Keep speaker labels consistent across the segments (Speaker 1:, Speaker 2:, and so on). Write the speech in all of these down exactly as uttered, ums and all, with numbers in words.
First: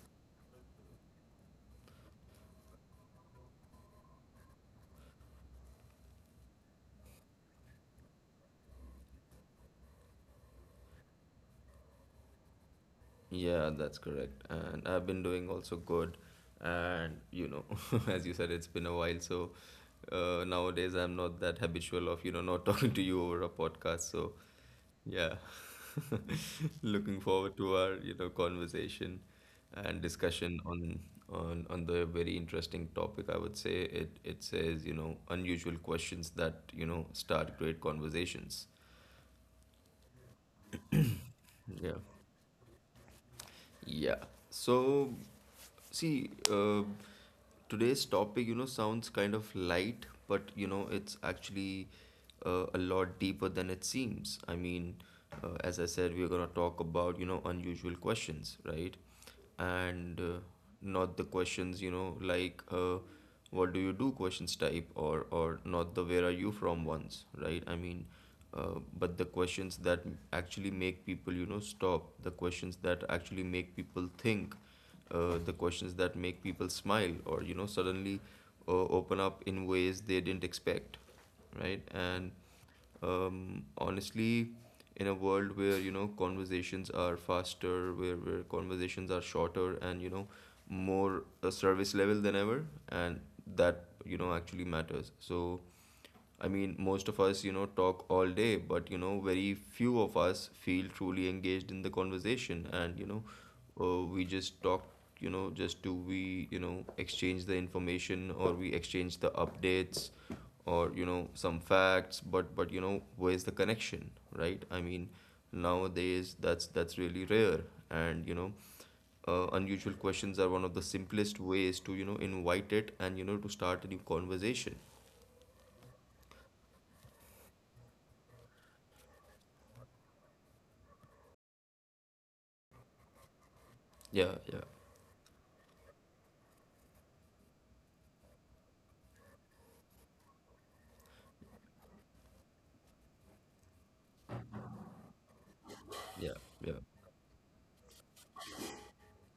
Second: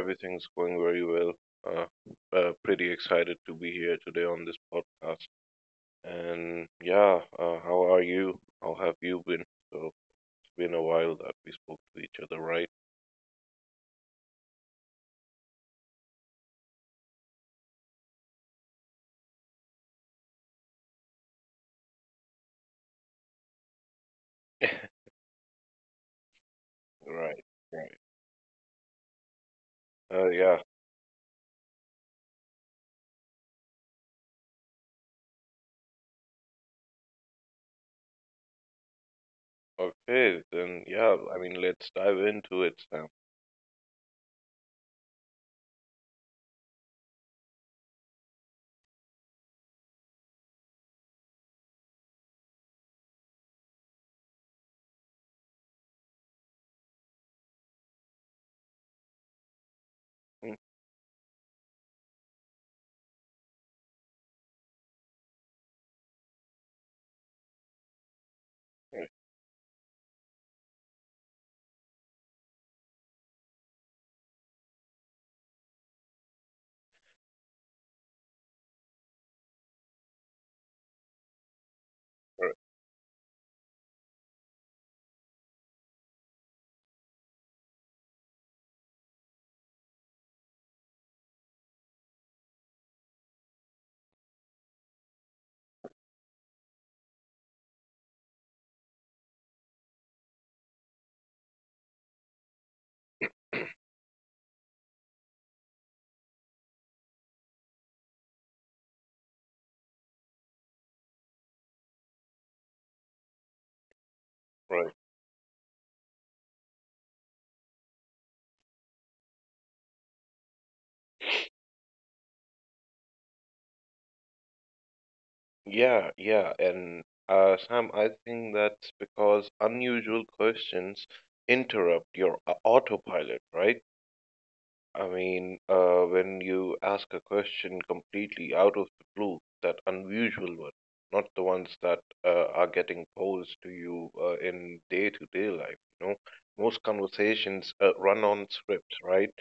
Speaker 1: everything's going very well. Uh, uh, Pretty excited to be here today on this podcast. And yeah, uh, how are you? How have you been? So it's been a while that we spoke to each other, right?
Speaker 2: Yeah, that's correct. And I've been doing also good. And you know, as you said, it's been a while. So uh, nowadays, I'm not that habitual of you know not talking to you over a podcast. So yeah, looking
Speaker 1: Right,
Speaker 2: forward to our
Speaker 1: right.
Speaker 2: you know conversation and
Speaker 1: Uh, yeah.
Speaker 2: discussion on on on the very interesting topic. I would say it it says you know unusual questions that you know start great conversations.
Speaker 1: Okay, then yeah, I mean, let's
Speaker 2: Yeah.
Speaker 1: dive into it, Sam.
Speaker 2: Yeah. So, see, uh, today's topic, you know, sounds kind of light, but, you know, it's actually uh, a lot deeper than it seems. I mean, uh, as I said, we're going to talk about, you know, unusual questions, right? and uh,
Speaker 1: Mm.
Speaker 2: not the questions you know like uh, what do you do questions type, or or not the where are you from ones, right? I mean, uh,
Speaker 1: Right,
Speaker 2: but the questions that actually make people you know stop, the questions that actually make people think, uh, the questions that make people smile, or you know suddenly uh, open up in ways they didn't expect, right? And
Speaker 1: right.
Speaker 2: um, honestly, in a world where you know conversations are faster, where, where conversations are shorter and you know more a service level than ever, and that you know actually matters. So I mean, most of us, you know, talk all day, but, you know, very few of us feel truly engaged in the conversation. And, you know, uh, we just talk, you know, just do we, you know, exchange the information, or we exchange the updates, or, you know, some facts. But, but, you know, where's the connection, right? I
Speaker 1: Right.
Speaker 2: mean, nowadays that's, that's really rare. And, you know, uh, unusual questions are one of the simplest ways to, you know, invite it, and, you know, to start a new conversation.
Speaker 1: Yeah, yeah, and uh, Sam, I think that's because unusual questions interrupt your uh, autopilot, right?
Speaker 2: Yeah, yeah.
Speaker 1: I mean, uh, when you ask a question completely out of the blue, that unusual one, not the ones that uh, are getting posed to you uh, in day-to-day life, you know,
Speaker 2: Yeah,
Speaker 1: most
Speaker 2: yeah,
Speaker 1: conversations uh, run on scripts, right?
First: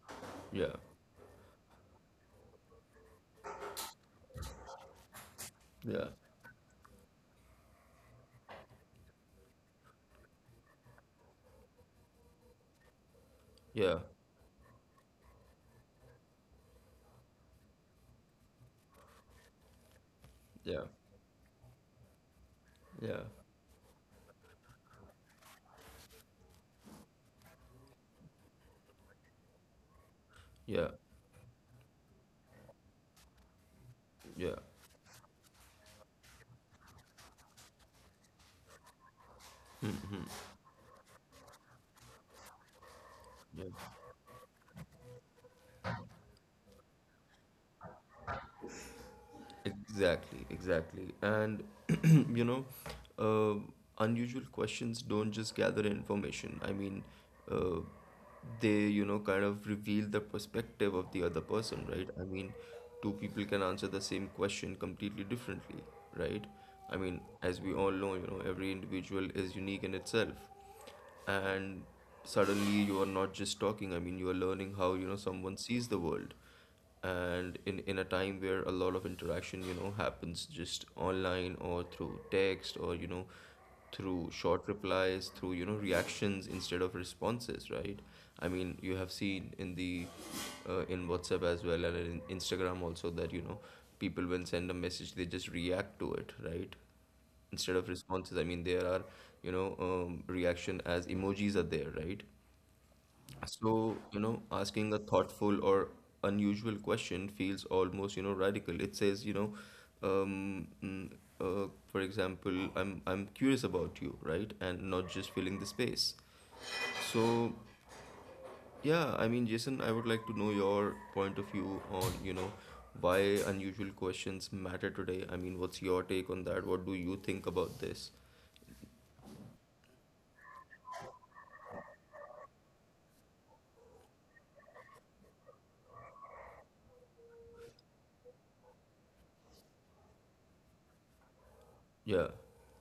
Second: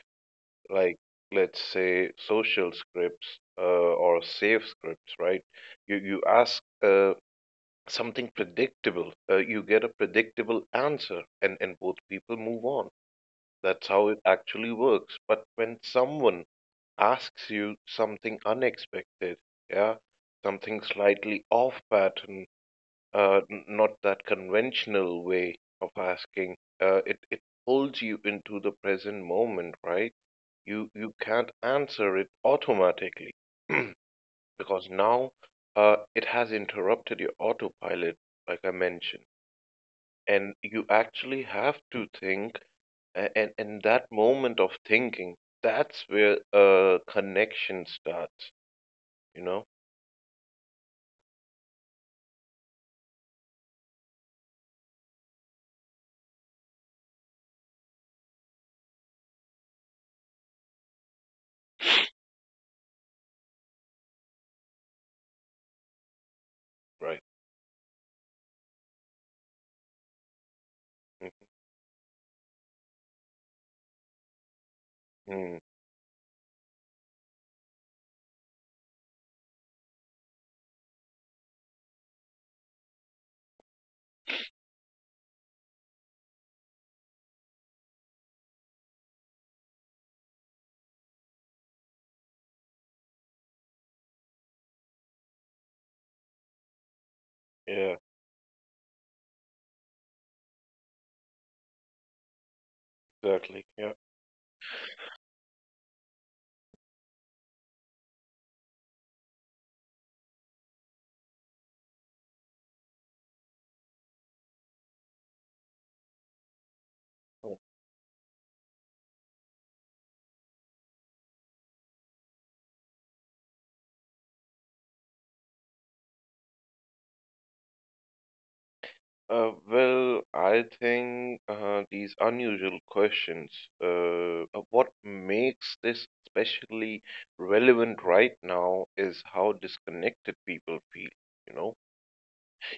Speaker 2: yeah,
Speaker 1: Like, let's say social scripts uh, or safe scripts, right? You
Speaker 2: yeah,
Speaker 1: you ask uh, something predictable, uh, you get a predictable answer, and and both people move on. That's
Speaker 2: yeah,
Speaker 1: how it actually works. But when someone asks you something unexpected, yeah, something
Speaker 2: yeah,
Speaker 1: slightly off pattern,
Speaker 2: yeah,
Speaker 1: uh, n- not that conventional way of asking. Uh, it it pulls you into the present moment, right?
Speaker 2: yeah,
Speaker 1: You you can't answer it automatically
Speaker 2: yeah,
Speaker 1: because now uh, it has interrupted your autopilot, like I mentioned, and you actually have to think, a- and
Speaker 2: yeah.
Speaker 1: and that moment of thinking, that's where uh, connection starts. You know.
Speaker 2: Exactly, exactly. And you know, uh, unusual questions don't just gather information. I mean, uh, they you know kind of reveal the perspective of the other person, right? I mean, two people can answer the same question completely differently, right? I mean,
Speaker 1: Right.
Speaker 2: as we all know, you know, every individual is unique in itself, and suddenly you are not just talking. I mean, you are learning how you know someone
Speaker 1: Mhm.
Speaker 2: sees the world, and in in a time where a lot of interaction you know happens just online, or through text, or you know through short replies, through you know reactions instead of responses, right? I mean, you have seen in the uh, in WhatsApp as well, and in Instagram also, that you know people, when send a message, they just react to it, right? Instead of
Speaker 1: Yeah,
Speaker 2: responses, I mean, there are, you know um, reaction as emojis are there, right?
Speaker 1: exactly. Yeah.
Speaker 2: So you know asking a thoughtful or unusual question feels almost you know radical. It says, you know um, mm, uh, for example, i'm i'm curious about you, right, and not just filling the space. So
Speaker 1: Oh.
Speaker 2: yeah, I mean, Jason, I would like to know your point of view on, you know why unusual questions matter today. I mean, what's your take on that? What do you think about this?
Speaker 1: Uh, well, I think uh, these unusual questions, uh, uh, what makes this especially relevant right now is how disconnected people feel, you know,
Speaker 2: Yeah.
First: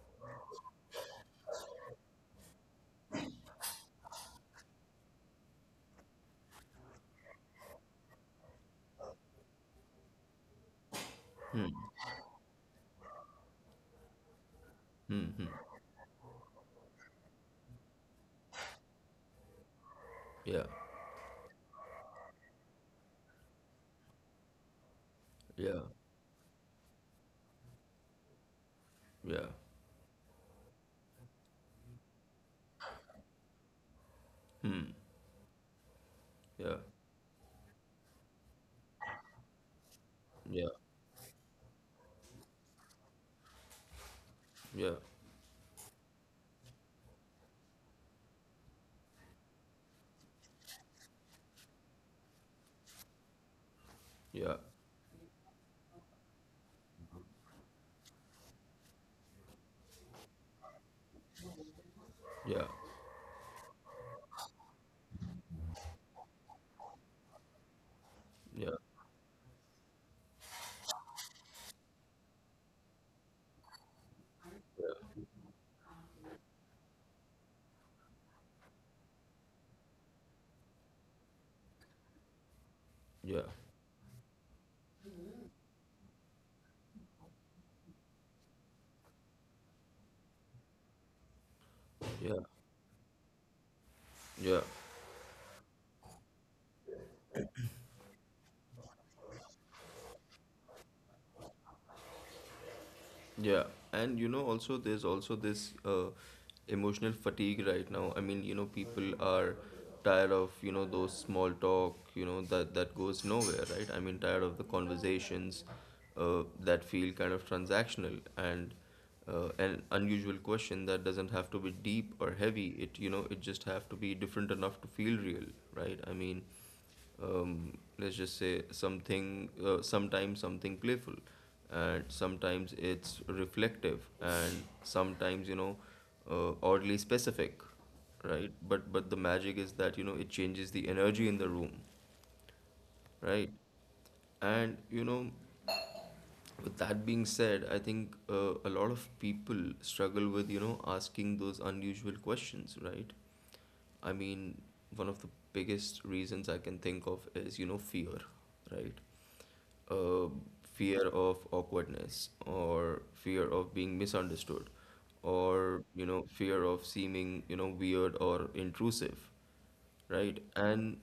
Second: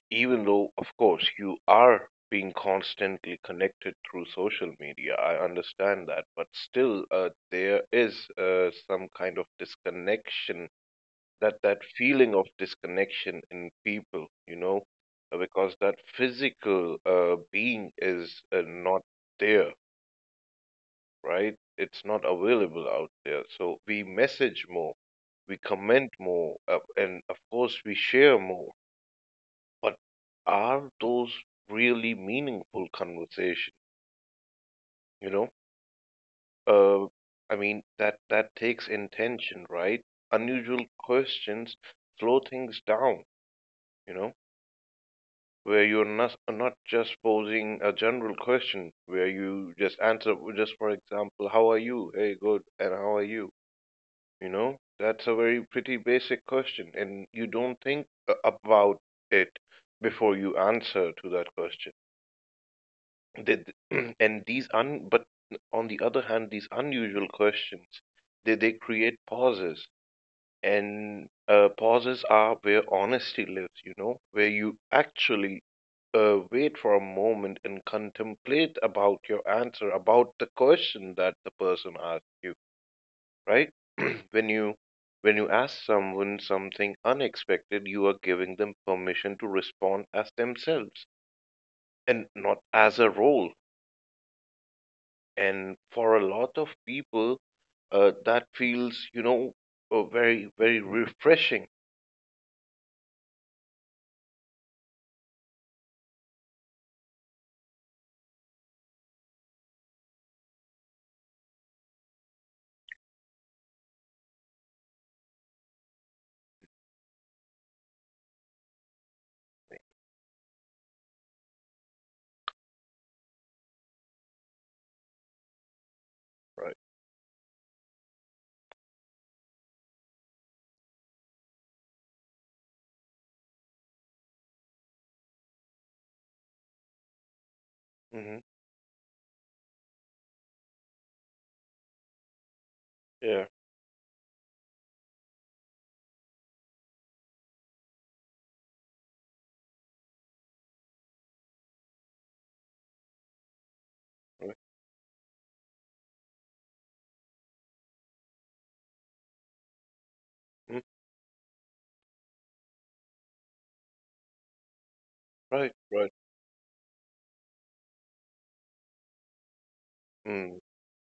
Speaker 1: even though, of course, you are being constantly connected through social media. I understand that, but still, uh, there is uh, some kind of disconnection, that that feeling of disconnection in people, you know, uh, because that physical uh, being is uh, not there,
Speaker 2: Yeah,
Speaker 1: right? It's not available out there. So we message more, we
Speaker 2: yeah,
Speaker 1: comment more, uh, and of course we share more.
Speaker 2: yeah,
Speaker 1: But are those really meaningful conversations?
Speaker 2: hmm,
Speaker 1: You know,
Speaker 2: yeah,
Speaker 1: uh, I mean that that takes intention, right?
Speaker 2: yeah,
Speaker 1: Unusual questions slow things down. You know,
Speaker 2: yeah,
Speaker 1: where you're not not just posing a general question, where you just answer, just for example, how are you? Hey, good, and how are you? You
Speaker 2: yeah,
Speaker 1: know, that's a very pretty basic question, and you don't think a- about it before you answer to that question.
Speaker 2: yeah,
Speaker 1: Did and these un but on the other hand, these unusual questions, they
Speaker 2: yeah,
Speaker 1: they create pauses and uh, pauses are where honesty lives, you know, where you actually uh, wait for a moment and contemplate about your answer, about the question that the person asked you,
Speaker 2: yeah,
Speaker 1: right? when you when you ask someone something unexpected, you are giving them permission to respond as themselves and
Speaker 2: yeah,
Speaker 1: not as a role.
Speaker 2: yeah.
Speaker 1: And for a lot of people, uh, that feels, you know, uh, very very refreshing,
Speaker 2: Yeah, and you know, also, there's also this uh, emotional fatigue right now. I mean, you know, people are tired of you know those small talk, you know, that that goes nowhere, right? I mean, tired of the conversations uh, that feel kind of transactional, and uh, an unusual question that doesn't have to be deep or heavy. It you know, it just have to be different enough to feel real, right? I mean,
Speaker 1: right?
Speaker 2: um, let's just say something. Uh, sometimes something playful, and sometimes it's reflective, and sometimes you know uh, oddly specific,
Speaker 1: Hmm.
Speaker 2: right? But but the magic is that you know it changes the energy in the room,
Speaker 1: Yeah.
Speaker 2: right? And you know with that being said, I think, uh, a lot of people struggle with you know asking those unusual questions, right? I mean, one of the biggest reasons I can think of is you know fear, right? uh,
Speaker 1: Mm.
Speaker 2: Fear of awkwardness, or fear of being misunderstood,
Speaker 1: Right,
Speaker 2: or you
Speaker 1: right.
Speaker 2: know fear of seeming you know weird or intrusive, right?
Speaker 1: Mm,
Speaker 2: And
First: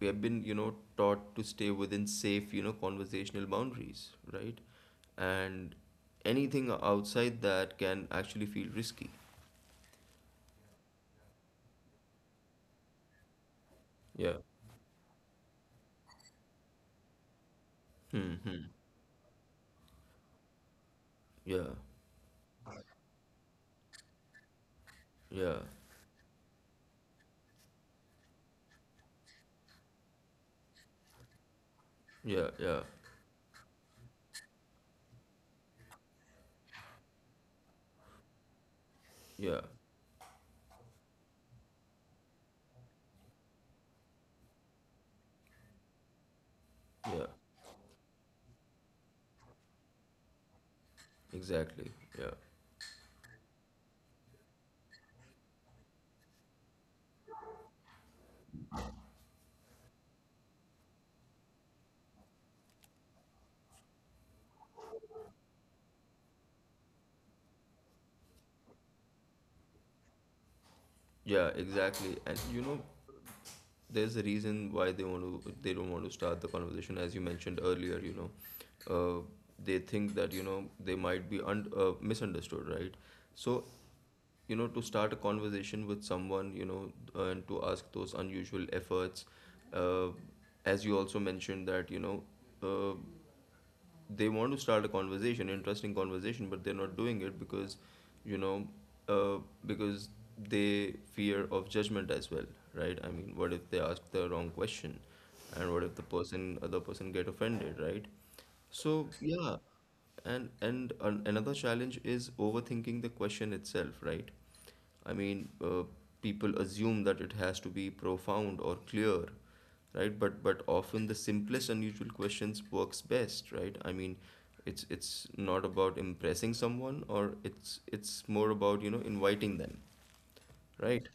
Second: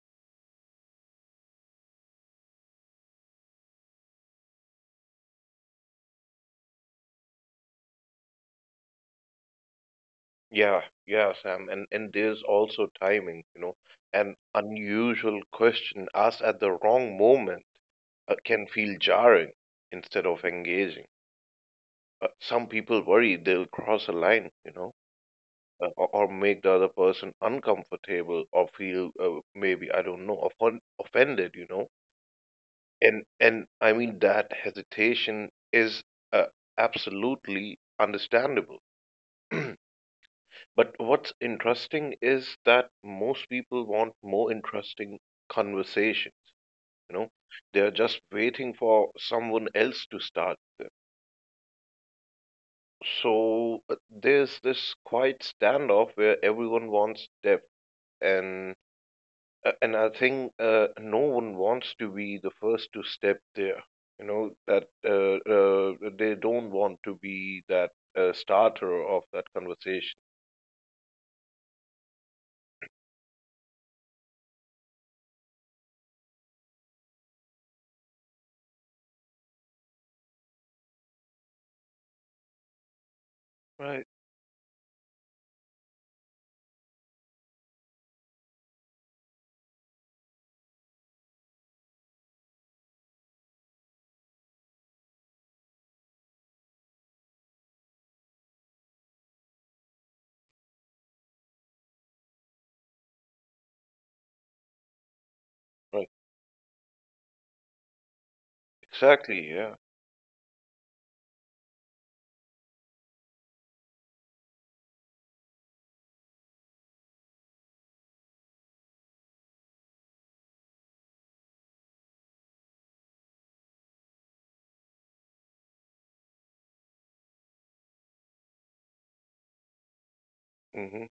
Speaker 2: we have been you know taught to stay within safe you know conversational boundaries, right? And anything outside that can actually feel risky.
Speaker 1: yeah, yeah, Sam. And and there's also timing, you know. An
Speaker 2: Yeah.
Speaker 1: unusual question asked at the wrong moment
Speaker 2: Hmm.
Speaker 1: uh,
Speaker 2: Hmm.
Speaker 1: can feel jarring instead of engaging.
Speaker 2: Yeah,
Speaker 1: Uh, some people worry they'll cross a line, you know,
Speaker 2: yeah,
Speaker 1: uh, or, or make the other person uncomfortable or feel uh, maybe I don't know offend, offended, you know.
Speaker 2: yeah, yeah,
Speaker 1: And and I mean that hesitation is uh, absolutely understandable.
Speaker 2: yeah,
Speaker 1: But what's interesting is that most people want more interesting conversation. You
Speaker 2: yeah,
Speaker 1: know? They're just waiting for someone else to start.
Speaker 2: exactly, yeah,
Speaker 1: So uh, there's this quiet standoff where everyone wants depth and uh, and I think uh, no one wants to be the first to step there. You know, that uh, uh, they don't want to be that uh, starter of that conversation.
Speaker 2: yeah, exactly. And you know there's a reason why they want to, they don't want to start the conversation, as you mentioned earlier. you know uh, they think that you know they might be un- uh, misunderstood, right? So
Speaker 1: Right.
Speaker 2: you know to start a conversation with someone, you know uh, and to ask those unusual efforts, uh, as you also mentioned, that you know uh, they want to start a conversation, interesting conversation, but they're not doing it because, you know, uh, because they fear of judgment as well, right? I mean, what if they ask the wrong question, and what if the
Speaker 1: Right.
Speaker 2: person other person get offended, right? So
Speaker 1: Exactly,
Speaker 2: yeah,
Speaker 1: yeah.
Speaker 2: and and an another challenge is overthinking the question itself, right? I mean, uh, people assume that it has to be profound or clear, right? But but often the simplest unusual questions works best, right? I mean, it's it's not about impressing someone, or it's it's more about you know inviting them,
Speaker 1: Mm-hmm.
Speaker 2: right?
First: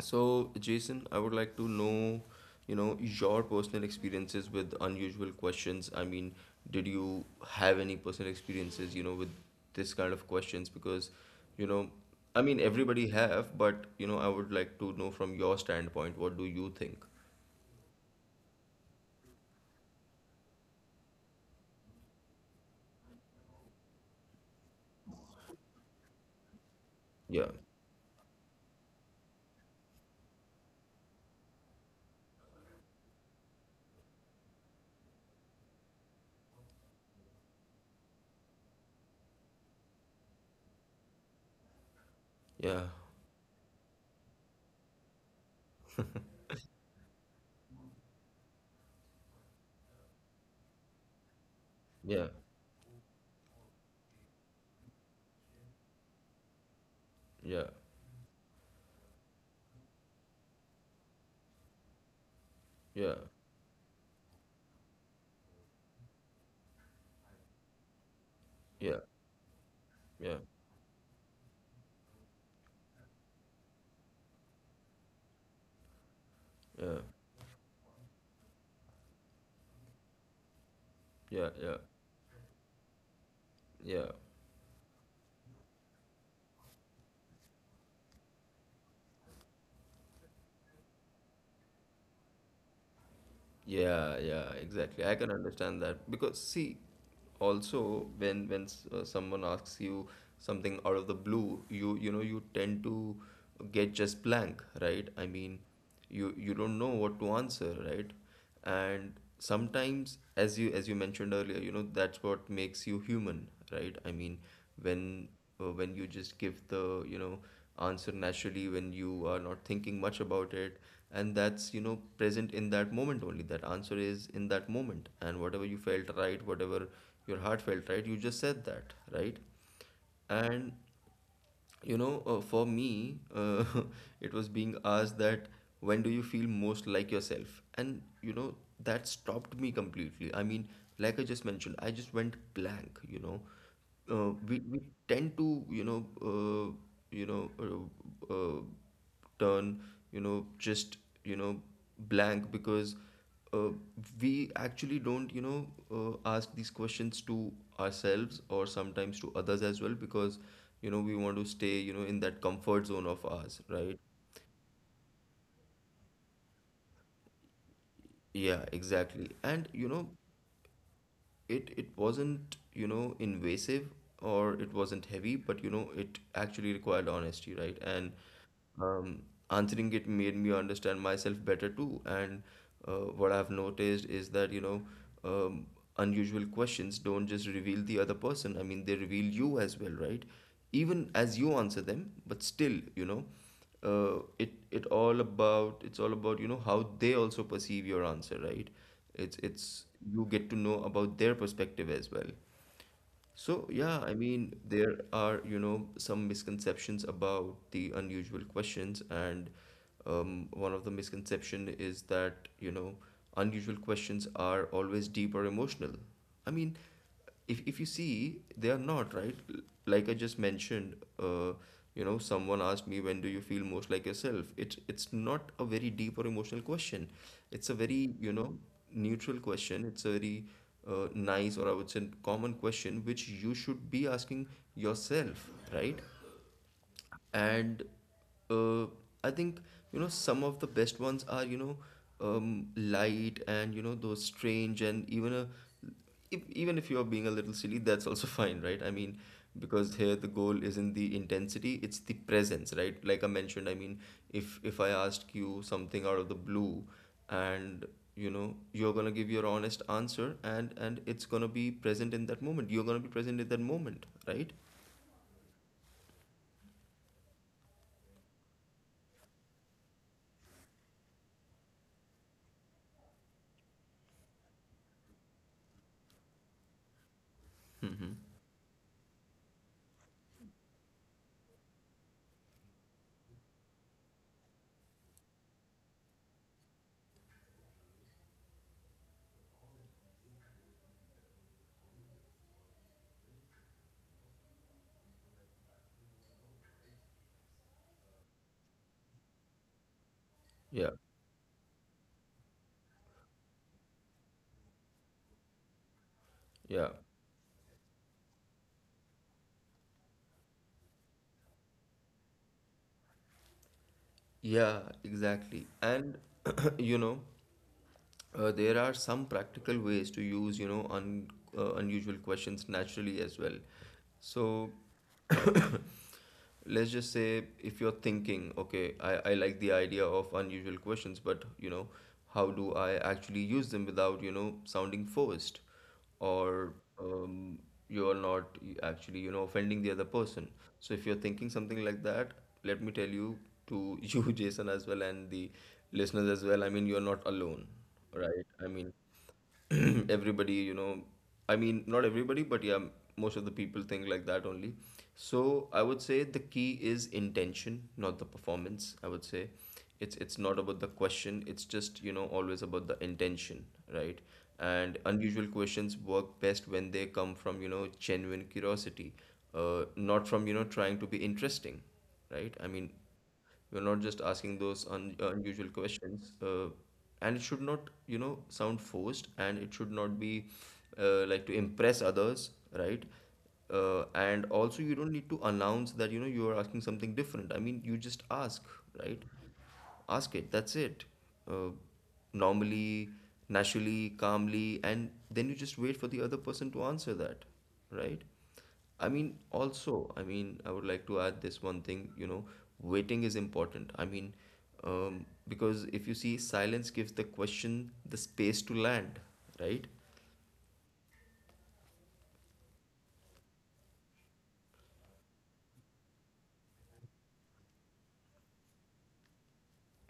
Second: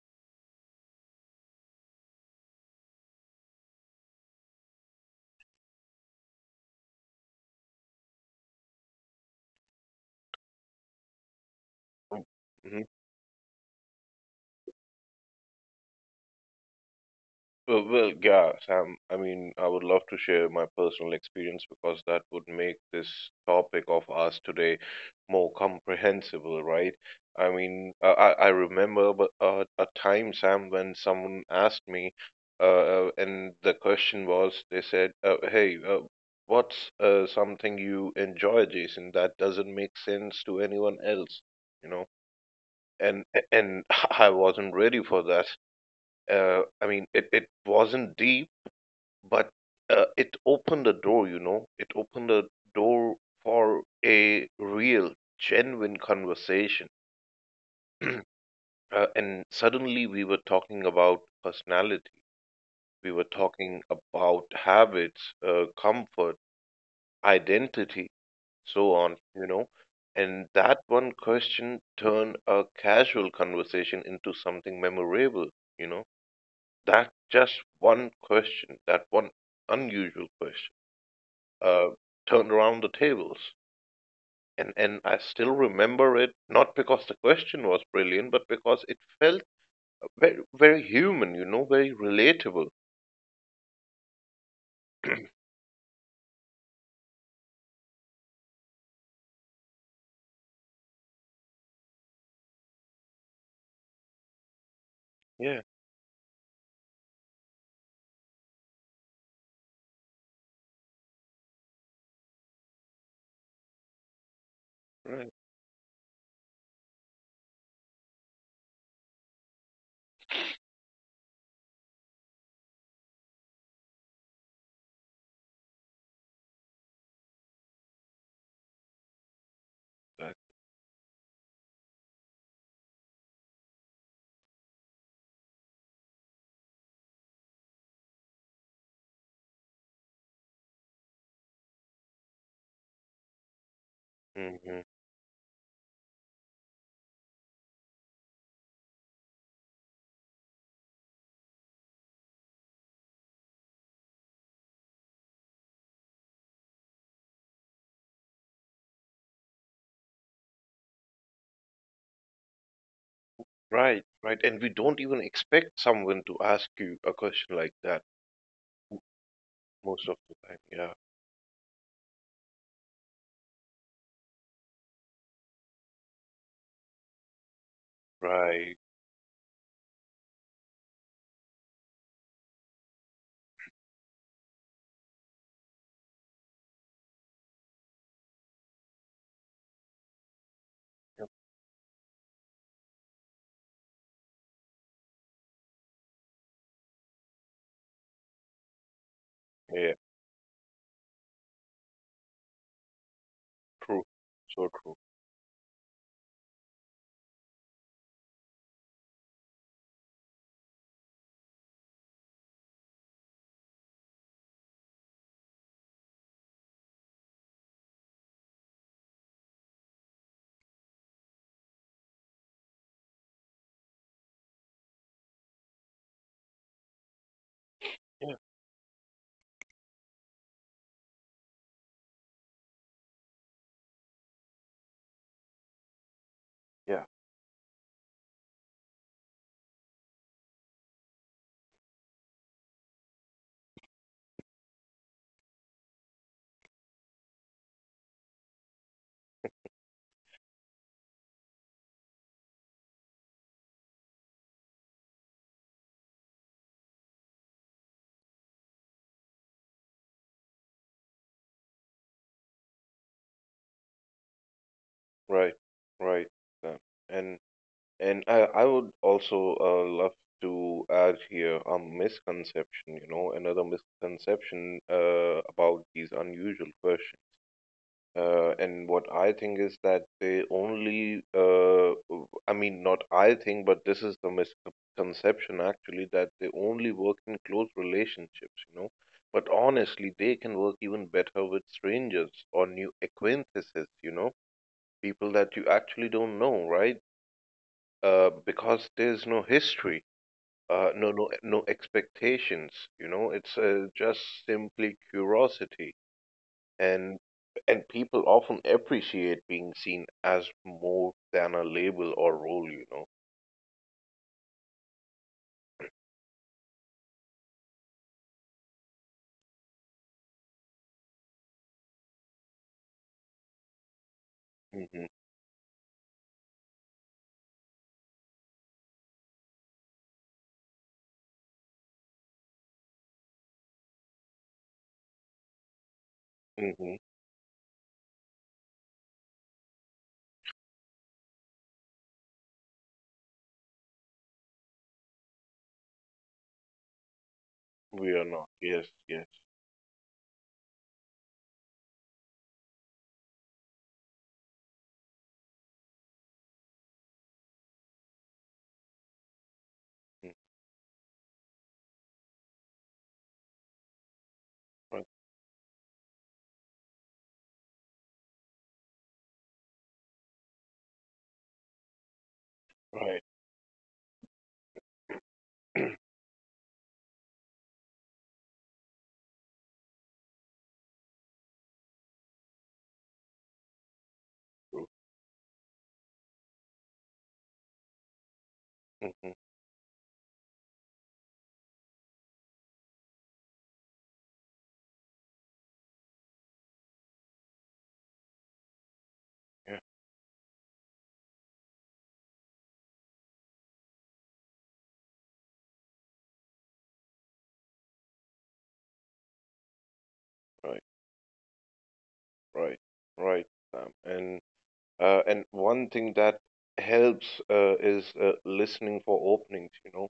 Speaker 2: So, Jason, I would like to know, you know, your personal experiences with unusual questions. I mean, did you have any personal experiences, you know, with this kind of questions? Because, you know, I mean,
Speaker 1: Mm-hmm.
Speaker 2: everybody have, but, you know, I would like to know from your standpoint, what do you think?
Speaker 1: Uh, well, yeah, Sam. I mean, I would love to share my personal experience because that would make this topic of ours today more comprehensible, right? I
Speaker 2: Yeah,
Speaker 1: mean, I, I I remember but, uh, a time, Sam, when someone asked me, uh, uh, and the question was, they said, uh, "Hey, uh, what's uh, something you enjoy, Jason, that doesn't make sense to anyone else?" You know,
Speaker 2: yeah,
Speaker 1: and and I wasn't ready for that. Uh, I mean, it, it wasn't deep but, uh, it opened the door, you know? It opened
Speaker 2: yeah,
Speaker 1: the door for a real, genuine conversation.
Speaker 2: yeah,
Speaker 1: Uh, and suddenly we were talking about personality. We were
Speaker 2: yeah,
Speaker 1: talking about habits, uh, comfort, identity, so
Speaker 2: yeah,
Speaker 1: on, you know? And
Speaker 2: yeah,
Speaker 1: that one question turned a casual conversation into something memorable, you know? That
Speaker 2: yeah,
Speaker 1: just one question, that one unusual question,
Speaker 2: yeah,
Speaker 1: uh,
Speaker 2: yeah,
Speaker 1: turned around the tables.
Speaker 2: yeah.
Speaker 1: And and I still remember it not because the question was brilliant, but because it felt very very human, you know, very relatable.
Speaker 2: Yeah, yeah, exactly. I can understand that because, see, also when when s- uh, someone asks you something out of the blue, you you know you tend to get just blank, right? I
Speaker 1: Yeah,
Speaker 2: mean, you you don't know what to answer, right? And sometimes, as you as you mentioned earlier, you know that's what makes you human, right? I mean,
Speaker 1: right.
Speaker 2: when uh, when you just give the you know answer naturally, when you are not thinking much about it, and that's you know present in that moment only. That answer is in that moment, and whatever you felt, right, whatever your heart felt, right, you just said that, right.
Speaker 1: Right.
Speaker 2: And you know uh, for me, uh, it was being asked that, when do you feel most like yourself? And you know that stopped me completely. I mean, like I just mentioned, I just went blank you know uh, we,
Speaker 1: Hmm.
Speaker 2: we tend to you know uh, you know uh, uh, turn you know just you know blank, because uh, we actually don't you know uh, ask these questions to ourselves, or sometimes to others as well, because you know we want to stay you know in that comfort zone of ours, right?
Speaker 1: Right, right. And we don't even expect someone to ask you a question like that
Speaker 2: Yeah, exactly. And you
Speaker 1: most
Speaker 2: know
Speaker 1: of the time. Yeah,
Speaker 2: it it wasn't you know invasive, or it wasn't heavy, but you know it actually required honesty, right. and
Speaker 1: right.
Speaker 2: Um, Answering it made me understand myself better too. And uh, what I've noticed is that, you know, um, unusual questions don't just reveal the other person. I mean, they reveal you as well, right? Even as you answer them. But still, you know, uh, it it all about it's all about you know how they also perceive your answer, right? It's it's
Speaker 1: Yeah,
Speaker 2: you get to know about their perspective as well. So, yeah,
Speaker 1: true.
Speaker 2: I mean,
Speaker 1: So true.
Speaker 2: there are, you know, some misconceptions about the unusual questions, and um, one of the misconception is that, you know, unusual questions are always deep or emotional. I mean, if if you see, they are not, right? L- Like I just mentioned, uh, you know, someone asked me, when do you feel most like yourself? It's it's not a very deep or emotional question. It's a very, you
Speaker 1: Yeah,
Speaker 2: know, neutral question. It's a very uh, nice, or I would say, common question, which you should be asking yourself, right?
Speaker 1: yeah,
Speaker 2: And uh, I think you know some of the best ones are you know um, light, and you know those strange, and even a if, even if you are being a little silly, that's also fine, right? I mean, because here the goal isn't the intensity, it's the presence, right, like I mentioned. I mean, if if I ask you something out of the blue, and you know you're gonna give your honest answer, and and it's gonna be present in that moment. You're gonna be present in that moment, right?
Speaker 1: right, right. Um, and and I, I would also uh, love to add here a misconception, you know, another misconception uh, about these unusual questions.
Speaker 2: Mm-hmm.
Speaker 1: Uh, and what I think is that they only, uh, I mean, not I think, but this is the misconception actually that they only work in close relationships, you know. But honestly, they can work even better with strangers or new acquaintances, you know, people that you actually don't know, right? Uh, because there's no history, uh,
Speaker 2: Yeah,
Speaker 1: no no no expectations. You know, it's uh, just simply curiosity,
Speaker 2: yeah.
Speaker 1: and and people often appreciate being seen as more than a label or role. You know.
Speaker 2: Yeah, exactly. And you know, uh, there are some practical ways to use, you know, un uh, unusual questions naturally as well. So
Speaker 1: Hmm.
Speaker 2: let's just say if you're thinking, okay, I, I like the idea of unusual questions, but you know, how do I actually use them without, you know, sounding forced? Or
Speaker 1: Hmm.
Speaker 2: um, you're not actually, you know, offending the other person. So if you're thinking something like that, let me tell you to you, Jason, as well and the listeners as well. I mean, you're not alone,
Speaker 1: We are
Speaker 2: right?
Speaker 1: not.
Speaker 2: I
Speaker 1: Yes,
Speaker 2: mean,
Speaker 1: yes.
Speaker 2: everybody, you know, I mean, not everybody, but yeah, most of the people think like that only. So I would say the key is intention, not the performance, I would say. it's
Speaker 1: Mm.
Speaker 2: it's not about the question, it's just, you know, always about the intention, right? And
Speaker 1: Right,
Speaker 2: unusual questions work best when they come from, you know, genuine curiosity, uh, not from, you know, trying to be interesting. Right, I mean,
Speaker 1: right,
Speaker 2: we're not just asking those un uh, unusual questions. Uh, and it should not, you know, sound forced, and it should not be uh, like to impress others, right? Uh, and also,
Speaker 1: true.
Speaker 2: you don't need to announce that, you know, you are asking something different. I mean, you just ask, right?
Speaker 1: Hmm.
Speaker 2: Ask it, that's it. uh, Normally, naturally, calmly, and then you just wait for the other person to answer that, right? I mean,
Speaker 1: Yeah,
Speaker 2: also, I mean, I would like to add this one thing, you know, waiting is important. I mean, um, because if you see, silence gives the question the space to land, right?
Speaker 1: right, right, right. Sam. And uh, and one thing that helps uh, is uh, listening for openings. You know,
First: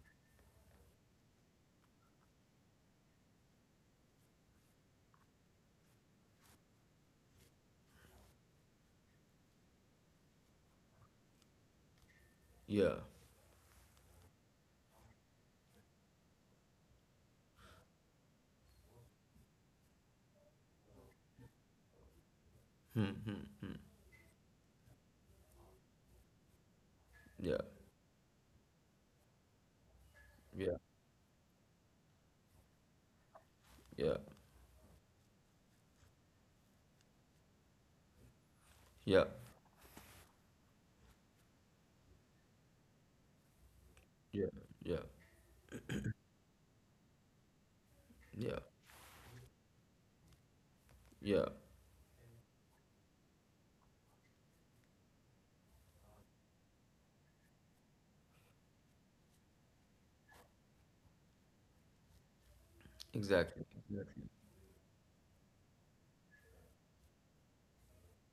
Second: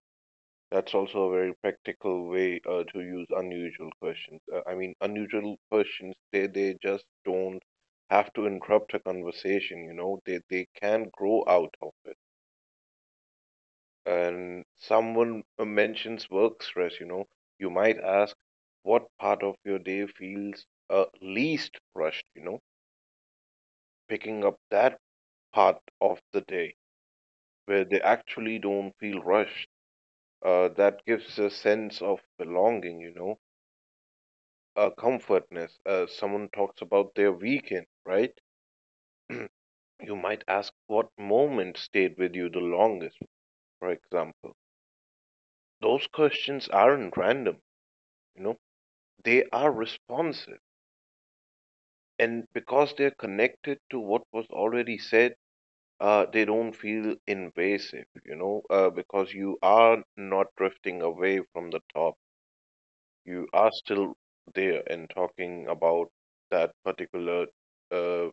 Speaker 1: that's also a very practical way uh, to use unusual questions. Uh, I mean, unusual questions, they, they just don't have to interrupt a conversation, you know, they, they can grow out of it.
Speaker 2: Yeah,
Speaker 1: And someone uh, mentions work stress, you know, you might ask, what part of your day feels uh, least rushed, you know,
Speaker 2: mm-hmm.
Speaker 1: picking up that part of the day
Speaker 2: Yeah,
Speaker 1: where they actually don't feel rushed. Uh,
Speaker 2: yeah,
Speaker 1: that gives a sense of belonging, you know,
Speaker 2: yeah,
Speaker 1: a comfortness. Uh, someone talks about their weekend, right?
Speaker 2: yeah,
Speaker 1: You might ask, what moment stayed with you the longest, for
Speaker 2: yeah,
Speaker 1: example.
Speaker 2: yeah,
Speaker 1: Those questions aren't random, you know,
Speaker 2: yeah,
Speaker 1: they are responsive.
Speaker 2: yeah,
Speaker 1: And because they're connected to what was already said, uh, they don't feel invasive, you know, uh, because you are not drifting away from the top. You
Speaker 2: exactly,
Speaker 1: are still
Speaker 2: exactly,
Speaker 1: there and talking about that particular uh,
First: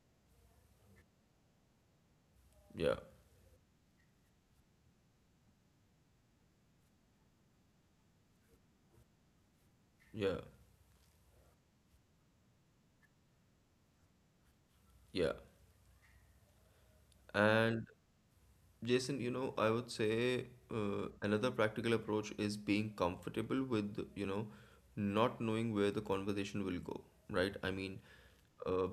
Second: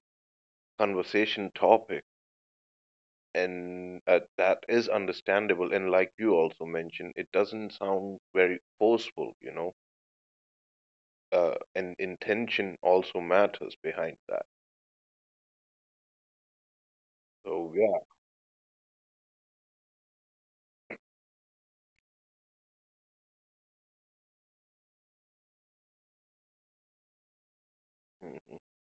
Speaker 1: conversation topic,
Speaker 2: yeah,
Speaker 1: and uh, that is understandable, and like you also mentioned, it doesn't sound very forceful, you know,
Speaker 2: yeah.
Speaker 1: uh, and intention also matters behind that,
Speaker 2: Yeah.
Speaker 1: so
Speaker 2: And
Speaker 1: yeah.
Speaker 2: Jason, you know, I would say uh, another practical approach is being comfortable with, you know, not knowing where the conversation will go, right? I mean,
Speaker 1: Hmm.
Speaker 2: uh,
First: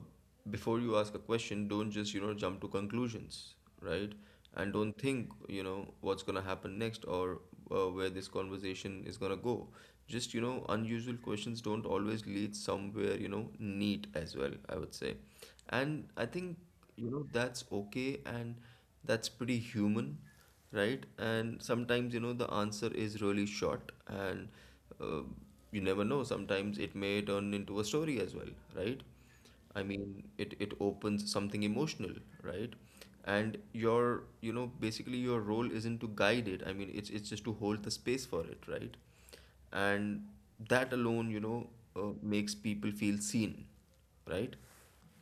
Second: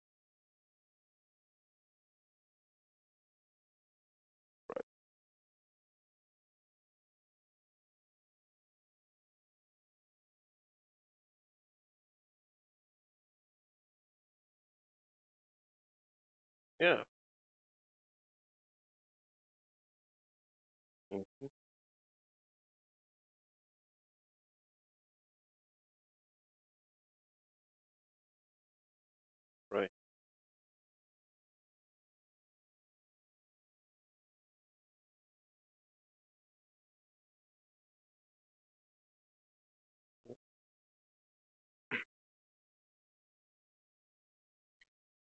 Speaker 2: before you ask a question, don't just, you know, jump to conclusions, right? And don't think, you know, what's going to happen next, or uh, where this conversation is going to go. Just, you know, unusual questions don't always lead somewhere, you know, neat as well, I would say. And I think,
Speaker 1: Yeah.
Speaker 2: you know, that's okay, and that's pretty human, right?
Speaker 1: Hmm.
Speaker 2: And sometimes, you know, the answer is really short, and uh, you never know. Sometimes it may turn into a story as well, right? I
Speaker 1: Right,
Speaker 2: mean, it, it opens something emotional, right? And your, you know, basically your role isn't to guide it. I mean, it's, it's just to hold the space for it, right? And that alone, you know, uh, makes people feel seen, right?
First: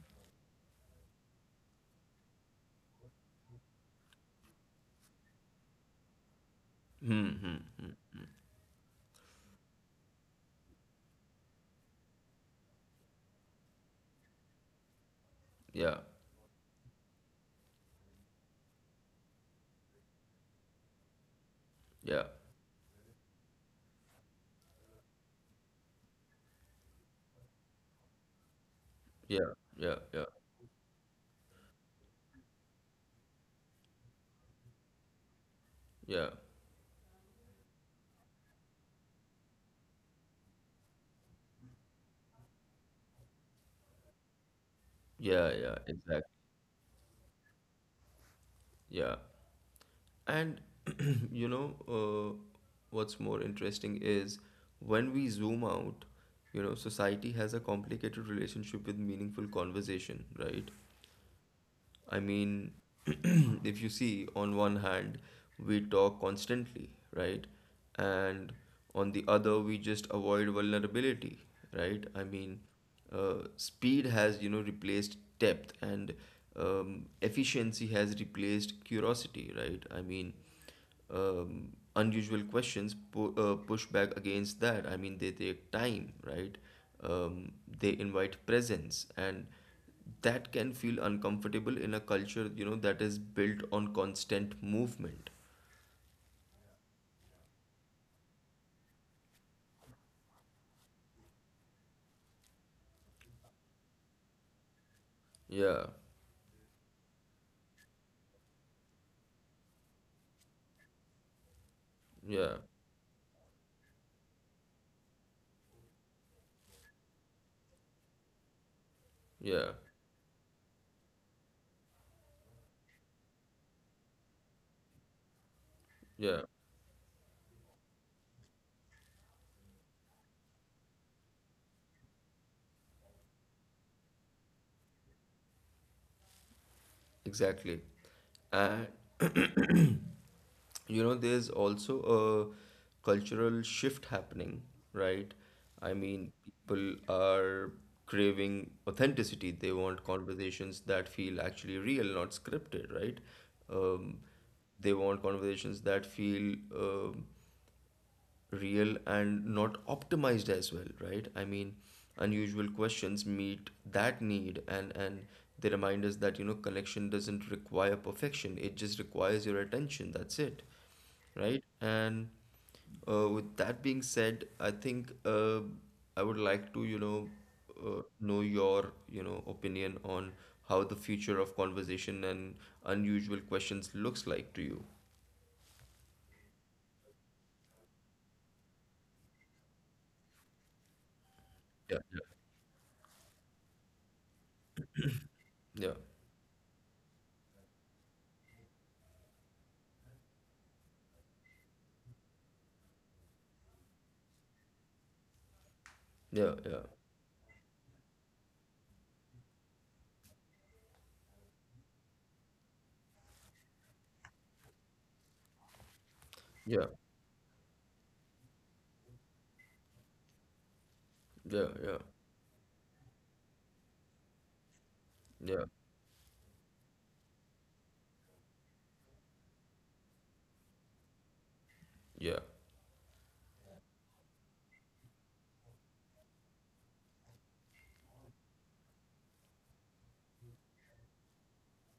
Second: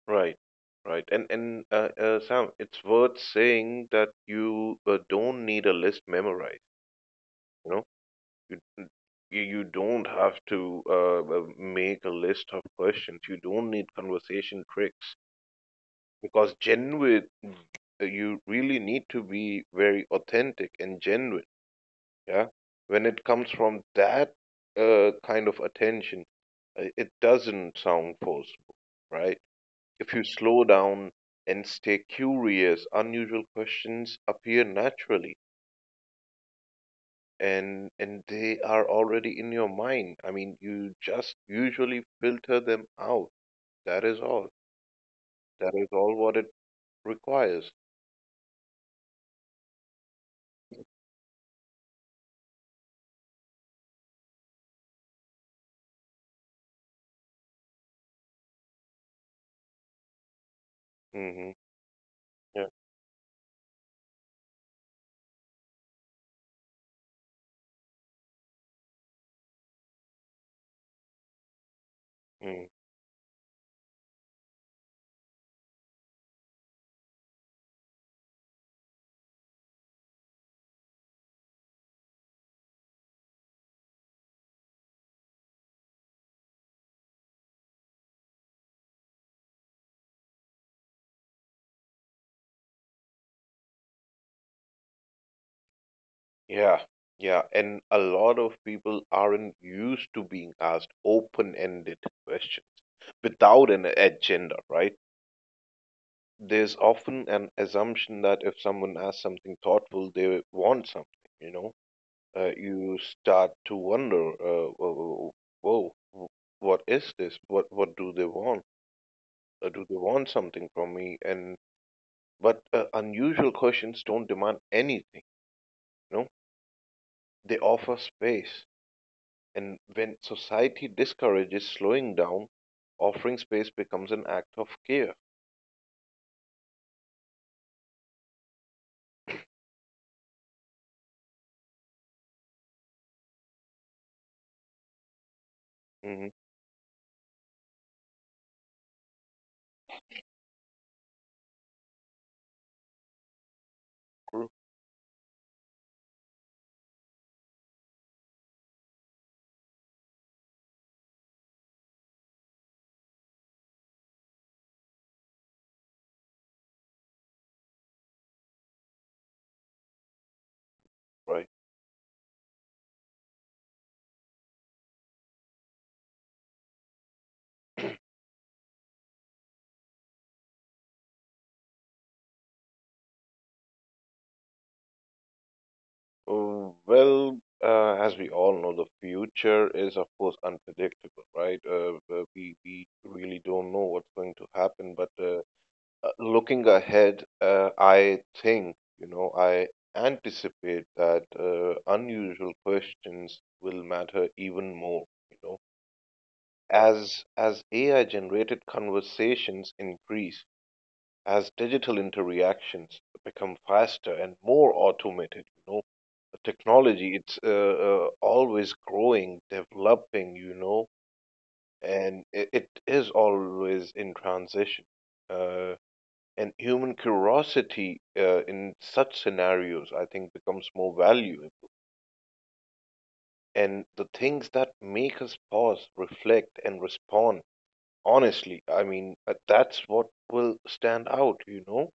Speaker 1: right, right. And and uh, uh, Sam, it's worth saying that you uh, don't need a list memorized,
Speaker 2: Hmm.
Speaker 1: you know. You mm, you, you don't have to uh, uh, make a list of questions. You don't need conversation tricks
Speaker 2: Yeah.
Speaker 1: because genuine, you really need to be very authentic and genuine,
Speaker 2: Yeah.
Speaker 1: yeah, when it comes from that uh, kind of attention, uh, it doesn't sound forceful, right?
Speaker 2: Yeah. Yeah.
Speaker 1: If you
Speaker 2: Yeah.
Speaker 1: slow down and stay curious, unusual questions appear naturally,
Speaker 2: Yeah.
Speaker 1: and and they are already in your mind. I mean, you just usually filter them out. That is all,
Speaker 2: Yeah,
Speaker 1: that
Speaker 2: yeah,
Speaker 1: is all
Speaker 2: exactly.
Speaker 1: what it requires.
Speaker 2: Yeah. And you know, uh, what's more interesting is when we zoom out, you know, society has a complicated relationship with meaningful conversation, right?
Speaker 1: Hmm.
Speaker 2: I
Speaker 1: Yeah.
Speaker 2: mean, if you see, on one hand, we talk constantly, right? And on the other, we just avoid vulnerability, right? I mean,
Speaker 1: Mm-hmm.
Speaker 2: uh, speed has, you know, replaced depth, and um, efficiency has replaced curiosity, right? I mean, um, unusual questions pu- uh, push back against that. I mean, they take time, right? Um, they invite presence, and that can feel uncomfortable in a culture, you know, that is built on constant movement.
Speaker 1: Yeah, yeah, and a lot of people aren't used to being asked open-ended questions without an agenda, right?
Speaker 2: Yeah,
Speaker 1: There's often an assumption that if someone asks something thoughtful, they want something, you know? Uh,
Speaker 2: yeah,
Speaker 1: you start to wonder, uh, whoa, whoa, whoa, what is this? What what do they want? Uh,
Speaker 2: yeah,
Speaker 1: do they want something from me? And but uh, unusual questions don't demand anything, you know?
Speaker 2: yeah,
Speaker 1: They offer space. And when society discourages slowing down, offering space becomes an act of care.
Speaker 2: exactly. And you know, there's also a cultural shift happening, right? I mean,
Speaker 1: Hmm.
Speaker 2: people are craving authenticity. They want conversations that feel actually real, not scripted, right? um,
Speaker 1: True.
Speaker 2: they want conversations that feel um real and not optimized as well, right? I mean, unusual questions meet that need, and and they remind us that, you know, connection doesn't require perfection, it just requires your attention, that's it,
Speaker 1: Right.
Speaker 2: right? And uh, with that being said, I think uh, I would like to, you know, uh, know your, you know, opinion on how the future of conversation and unusual questions looks like to you.
Speaker 1: Uh, well, uh, as we all know, the future is, of course, unpredictable, right?
Speaker 2: Yeah,
Speaker 1: Uh,
Speaker 2: yeah,
Speaker 1: uh, we we really don't know what's going to happen. But uh,
Speaker 2: yeah,
Speaker 1: uh, looking ahead, uh, I think, you know, I anticipate that uh, unusual questions will matter even more. You know,
Speaker 2: yeah, yeah,
Speaker 1: As as A I-generated conversations increase, as digital interactions become faster and more automated, you know, the
Speaker 2: yeah.
Speaker 1: technology, it's uh, uh, always growing, developing, you know,
Speaker 2: Yeah, yeah,
Speaker 1: and it, it is always in transition.
Speaker 2: yeah,
Speaker 1: Uh, and human curiosity uh, in such scenarios, I think, becomes more valuable.
Speaker 2: yeah,
Speaker 1: And the things that make us pause, reflect, and respond honestly, I mean, uh, that's what will stand out, you know,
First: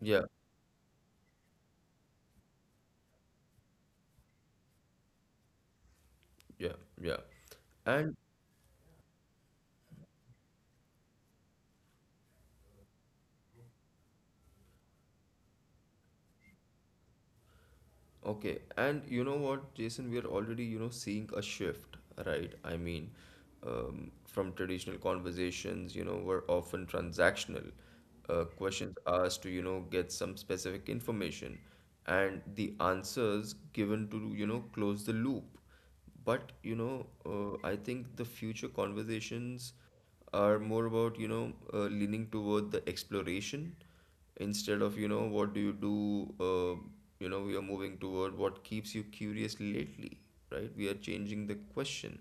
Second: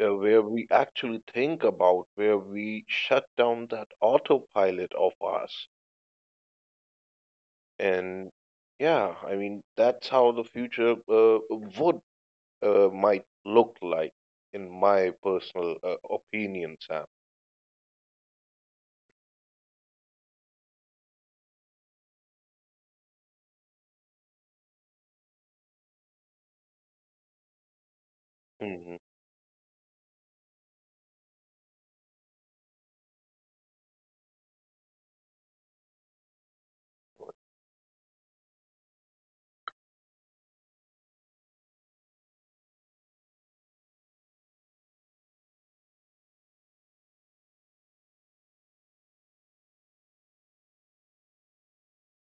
Speaker 1: uh,
Speaker 2: yeah,
Speaker 1: where we actually think about, where we shut down that autopilot of ours.
Speaker 2: yeah, yeah. And
Speaker 1: And yeah, I mean, that's how the future uh, would uh, might look like, in my personal uh, opinion, Sam.
Speaker 2: okay, and you know what, Jason, we are already, you know, seeing a shift, right? I mean, um, from traditional conversations, you know, were often transactional, uh, questions
Speaker 1: Hmm.
Speaker 2: asked to, you know, get some specific information, and the answers given to, you know, close the loop. But you know, uh, I think the future conversations are more about, you know, uh, leaning toward the exploration instead of, you know, what do you do. Uh, you know, we are moving toward what keeps you curious lately, right? We are changing the question,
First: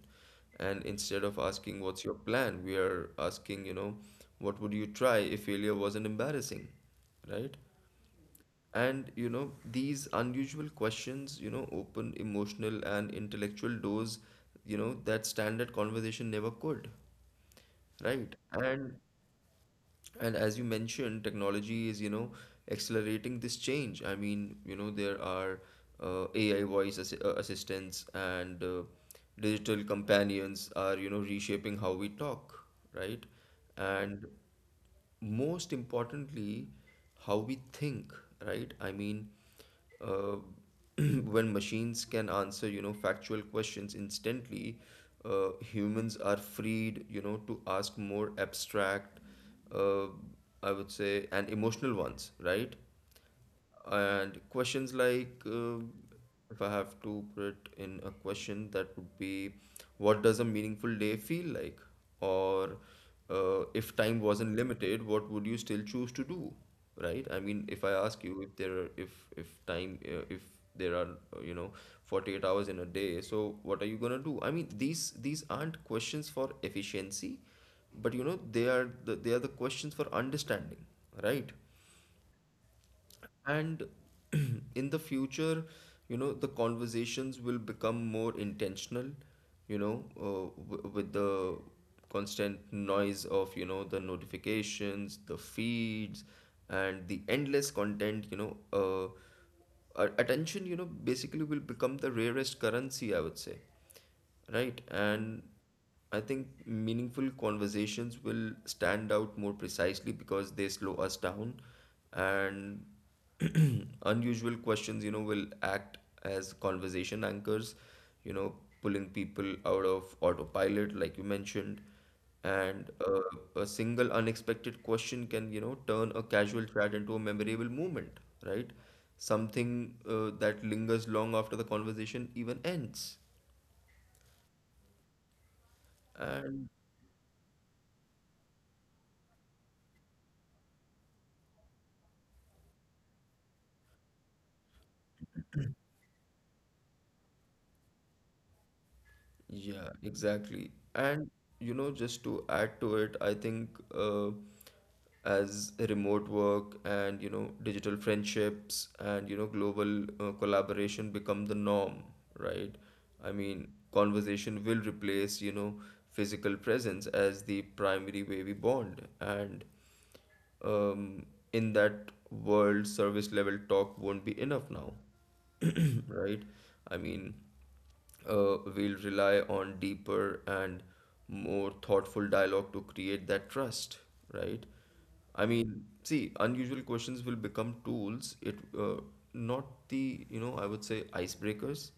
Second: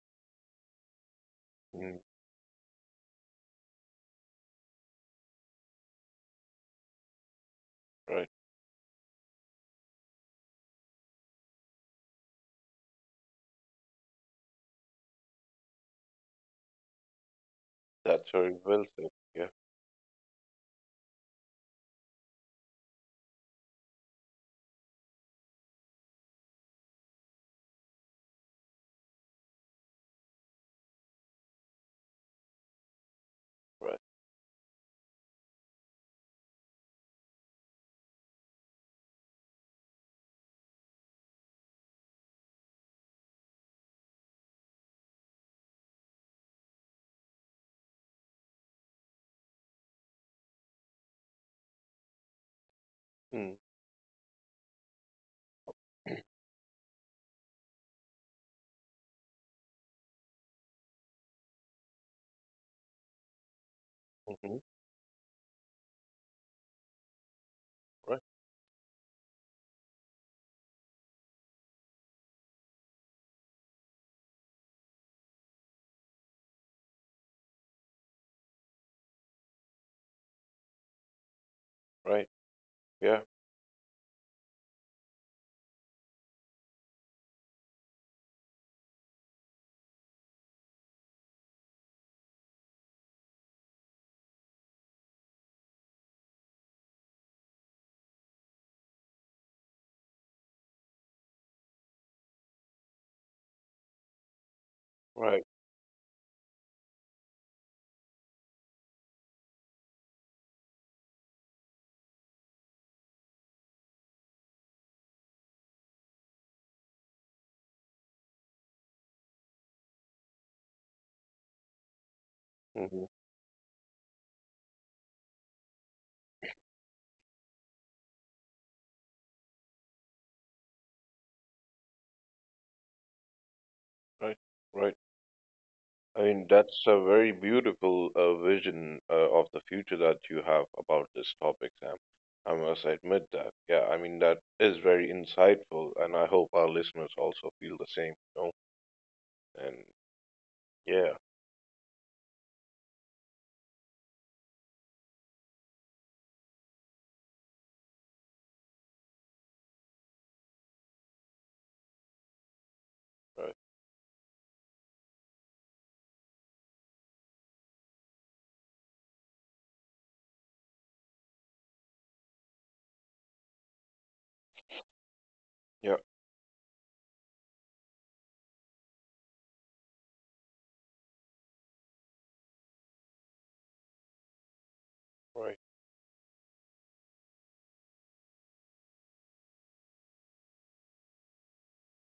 Speaker 2: and instead of asking
Speaker 1: Mm.
Speaker 2: what's your plan, we are asking, you know, what would you try if failure wasn't embarrassing, right?
Speaker 1: Right.
Speaker 2: And you know, these unusual questions, you know, open emotional and intellectual doors, you know, that standard conversation never could,
Speaker 1: That's
Speaker 2: right?
Speaker 1: very well
Speaker 2: And
Speaker 1: said. Yeah.
Speaker 2: and as you mentioned, technology is, you know, accelerating this change. I mean, you know, there are uh, A I voice assi- uh, assistants and uh, digital companions are, you know, reshaping how we talk, right?
Speaker 1: Right.
Speaker 2: And most importantly, how we think, right? I mean, uh, when machines can answer, you know, factual questions instantly, uh, humans are freed, you know, to ask more abstract, uh, I would say, and emotional ones, right?
Speaker 1: Mm-hmm.
Speaker 2: And questions like, uh, if I have to put it in a question, that would be, what does a meaningful day feel like? Or uh, if time wasn't
Speaker 1: Mm-hmm.
Speaker 2: limited, what would you still choose to do? Right? I mean, if I
Speaker 1: Right.
Speaker 2: ask you if there are, if if time uh, if there are uh, you know, forty-eight hours in a day, so what are you gonna do? I mean, these these aren't questions for efficiency, but you know, they are the, they are the questions for understanding, right?
Speaker 1: Right. Yeah.
Speaker 2: And in the future, you know, the conversations will become more intentional, you know, uh, w- with the constant noise of, you know, the notifications, the feeds, and the endless content, you know, uh, a- attention, you know, basically will become the rarest currency, I would say. Right. And
Speaker 1: Right.
Speaker 2: I think meaningful conversations will stand out more precisely because they slow us down, and unusual questions, you know, will act as conversation anchors, you know, pulling people out of autopilot, like you mentioned. And
Speaker 1: Hmm.
Speaker 2: uh, a single unexpected question can, you know, turn a casual chat into a memorable moment, right? Something uh, that lingers long after the conversation even ends.
Speaker 1: Right. Right. I mean,
Speaker 2: And
Speaker 1: that's a very beautiful uh, vision uh, of the future that you have about this topic, Sam. I must admit that. Yeah, I mean, that is very insightful, and I hope our listeners also feel the same, you know? And
Speaker 2: yeah, exactly.
Speaker 1: yeah,
Speaker 2: And you know, just to add to it, I think uh, as remote work and, you know, digital friendships and, you know, global uh, collaboration become the norm, right? I
Speaker 1: right.
Speaker 2: mean, conversation will replace, you know, physical presence as the primary way we bond, and um, in that world, service level talk won't be enough now,
Speaker 1: Yeah,
Speaker 2: right? I mean, uh, we'll rely on deeper and more thoughtful dialogue to create that trust, right? I
Speaker 1: right.
Speaker 2: mean, see, unusual questions will become tools, it uh, not the, you know, I would say icebreakers,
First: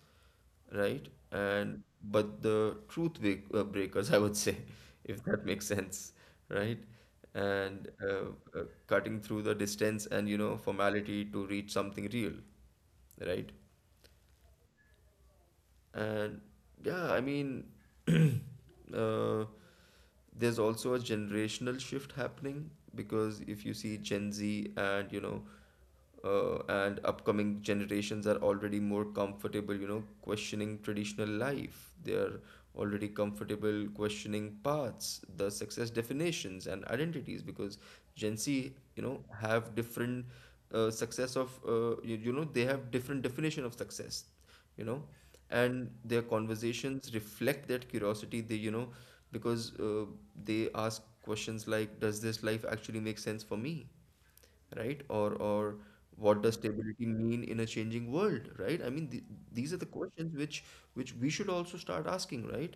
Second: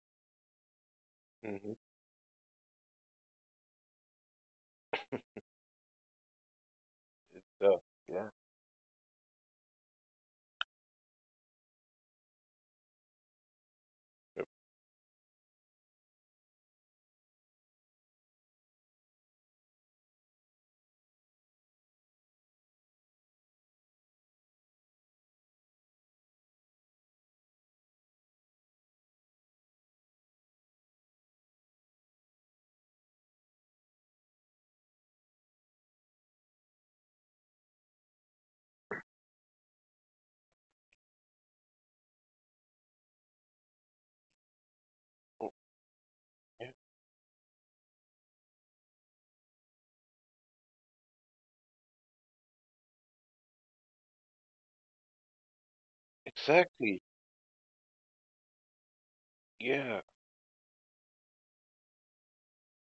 Speaker 2: right?
Speaker 1: Hmm.
Speaker 2: And but the truth break, uh, breakers, I would say, if that makes sense, right?
Speaker 1: Yeah,
Speaker 2: And uh,
Speaker 1: yeah.
Speaker 2: uh, cutting through the distance and, you know, formality to reach something real, right?
Speaker 1: Yep.
Speaker 2: And yeah, I mean, uh, there's also a generational shift happening because if you see Gen Z and, you know, uh, and upcoming generations are already more comfortable, you know, questioning traditional life. They are already comfortable questioning paths, the success definitions and identities because Gen Z, you know, have different uh, success of, uh, you, you know, they have different definition of success, you know.
Speaker 1: Oh,
Speaker 2: And their
Speaker 1: yeah.
Speaker 2: conversations reflect that curiosity, they, you know, because uh, they ask questions like, does this life actually make sense for me, right? or or what does
Speaker 1: Exactly.
Speaker 2: stability mean in a changing world, right? I mean, th- these are the
Speaker 1: Yeah,
Speaker 2: questions which which we should also start asking, right?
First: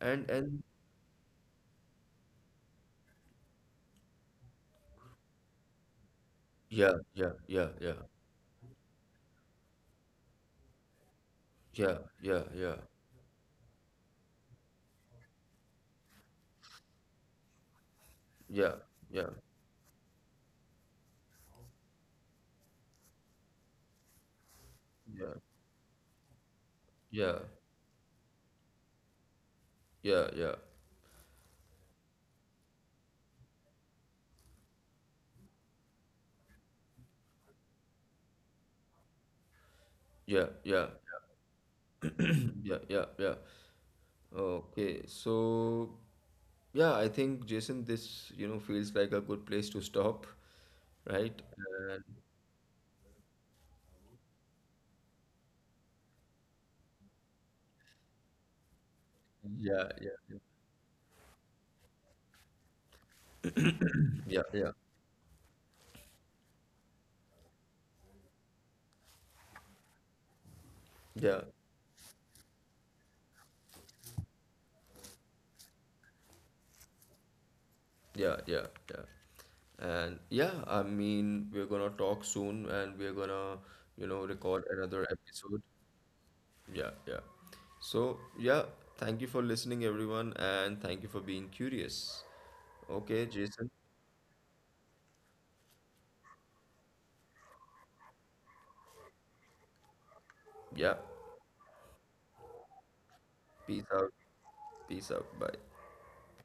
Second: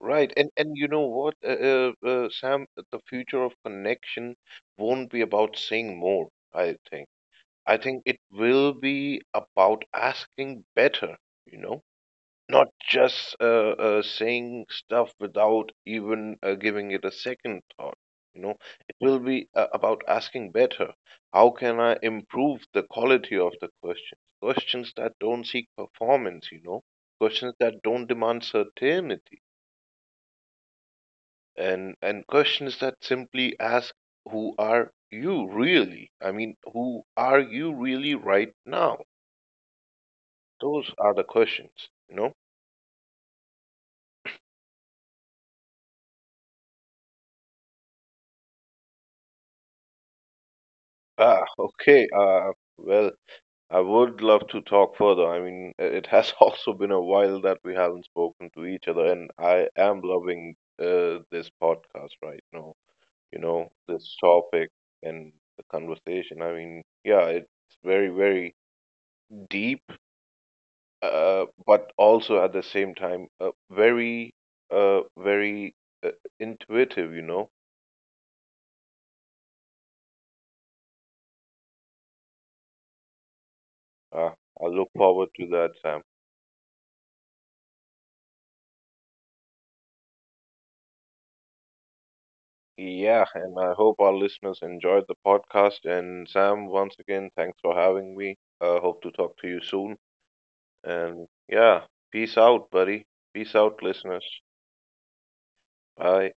Speaker 2: and
Speaker 1: right. And
Speaker 2: and
Speaker 1: and you know what, uh, uh, uh, Sam, the future of connection won't be about saying more, I
Speaker 2: yeah,
Speaker 1: think.
Speaker 2: yeah, yeah,
Speaker 1: I
Speaker 2: yeah,
Speaker 1: think it will be about asking better, you know,
Speaker 2: yeah, yeah,
Speaker 1: not
Speaker 2: yeah,
Speaker 1: just uh, uh, saying stuff without even uh, giving it a second thought. You know,
Speaker 2: yeah,
Speaker 1: it will be uh, about asking better. How can I improve the quality of the questions? Questions that
Speaker 2: yeah,
Speaker 1: don't seek performance, you know,
Speaker 2: yeah,
Speaker 1: questions that don't demand certainty,
Speaker 2: yeah, yeah,
Speaker 1: and and questions that simply ask, who are you really? I mean, who are you really right now?
Speaker 2: yeah, yeah,
Speaker 1: Those are the questions, you know?
Speaker 2: yeah, yeah, yeah. Okay, so yeah, I think Jason, this, you know, feels like a good place to stop, right?
Speaker 1: Ah,
Speaker 2: And
Speaker 1: okay. Uh, well, I would love to talk further. I mean, it has also been a while that we haven't spoken to each other, and I
Speaker 2: yeah,
Speaker 1: am
Speaker 2: yeah, yeah,
Speaker 1: loving uh, this podcast right now, you know, this
Speaker 2: yeah, yeah,
Speaker 1: topic and the conversation. I mean, yeah, it's very, very deep,
Speaker 2: yeah,
Speaker 1: uh, but also at the same time, uh, very, uh, very uh, intuitive, you know?
Speaker 2: yeah, yeah, yeah. And yeah, I mean, we're gonna talk soon, and we're gonna, you know,
Speaker 1: Uh,
Speaker 2: record
Speaker 1: I look
Speaker 2: another
Speaker 1: forward to
Speaker 2: episode.
Speaker 1: that, Sam.
Speaker 2: Yeah, yeah. So yeah, thank you for listening, everyone, and thank you for being curious. Okay,
Speaker 1: Yeah, and
Speaker 2: Jason.
Speaker 1: I hope our listeners enjoyed the podcast. And Sam, once again, thanks for having me. I hope to talk to you soon.
Speaker 2: Yeah.
Speaker 1: And yeah, peace out, buddy. Peace
Speaker 2: Peace
Speaker 1: out,
Speaker 2: out.
Speaker 1: listeners.
Speaker 2: Peace out. Bye.
Speaker 1: Bye.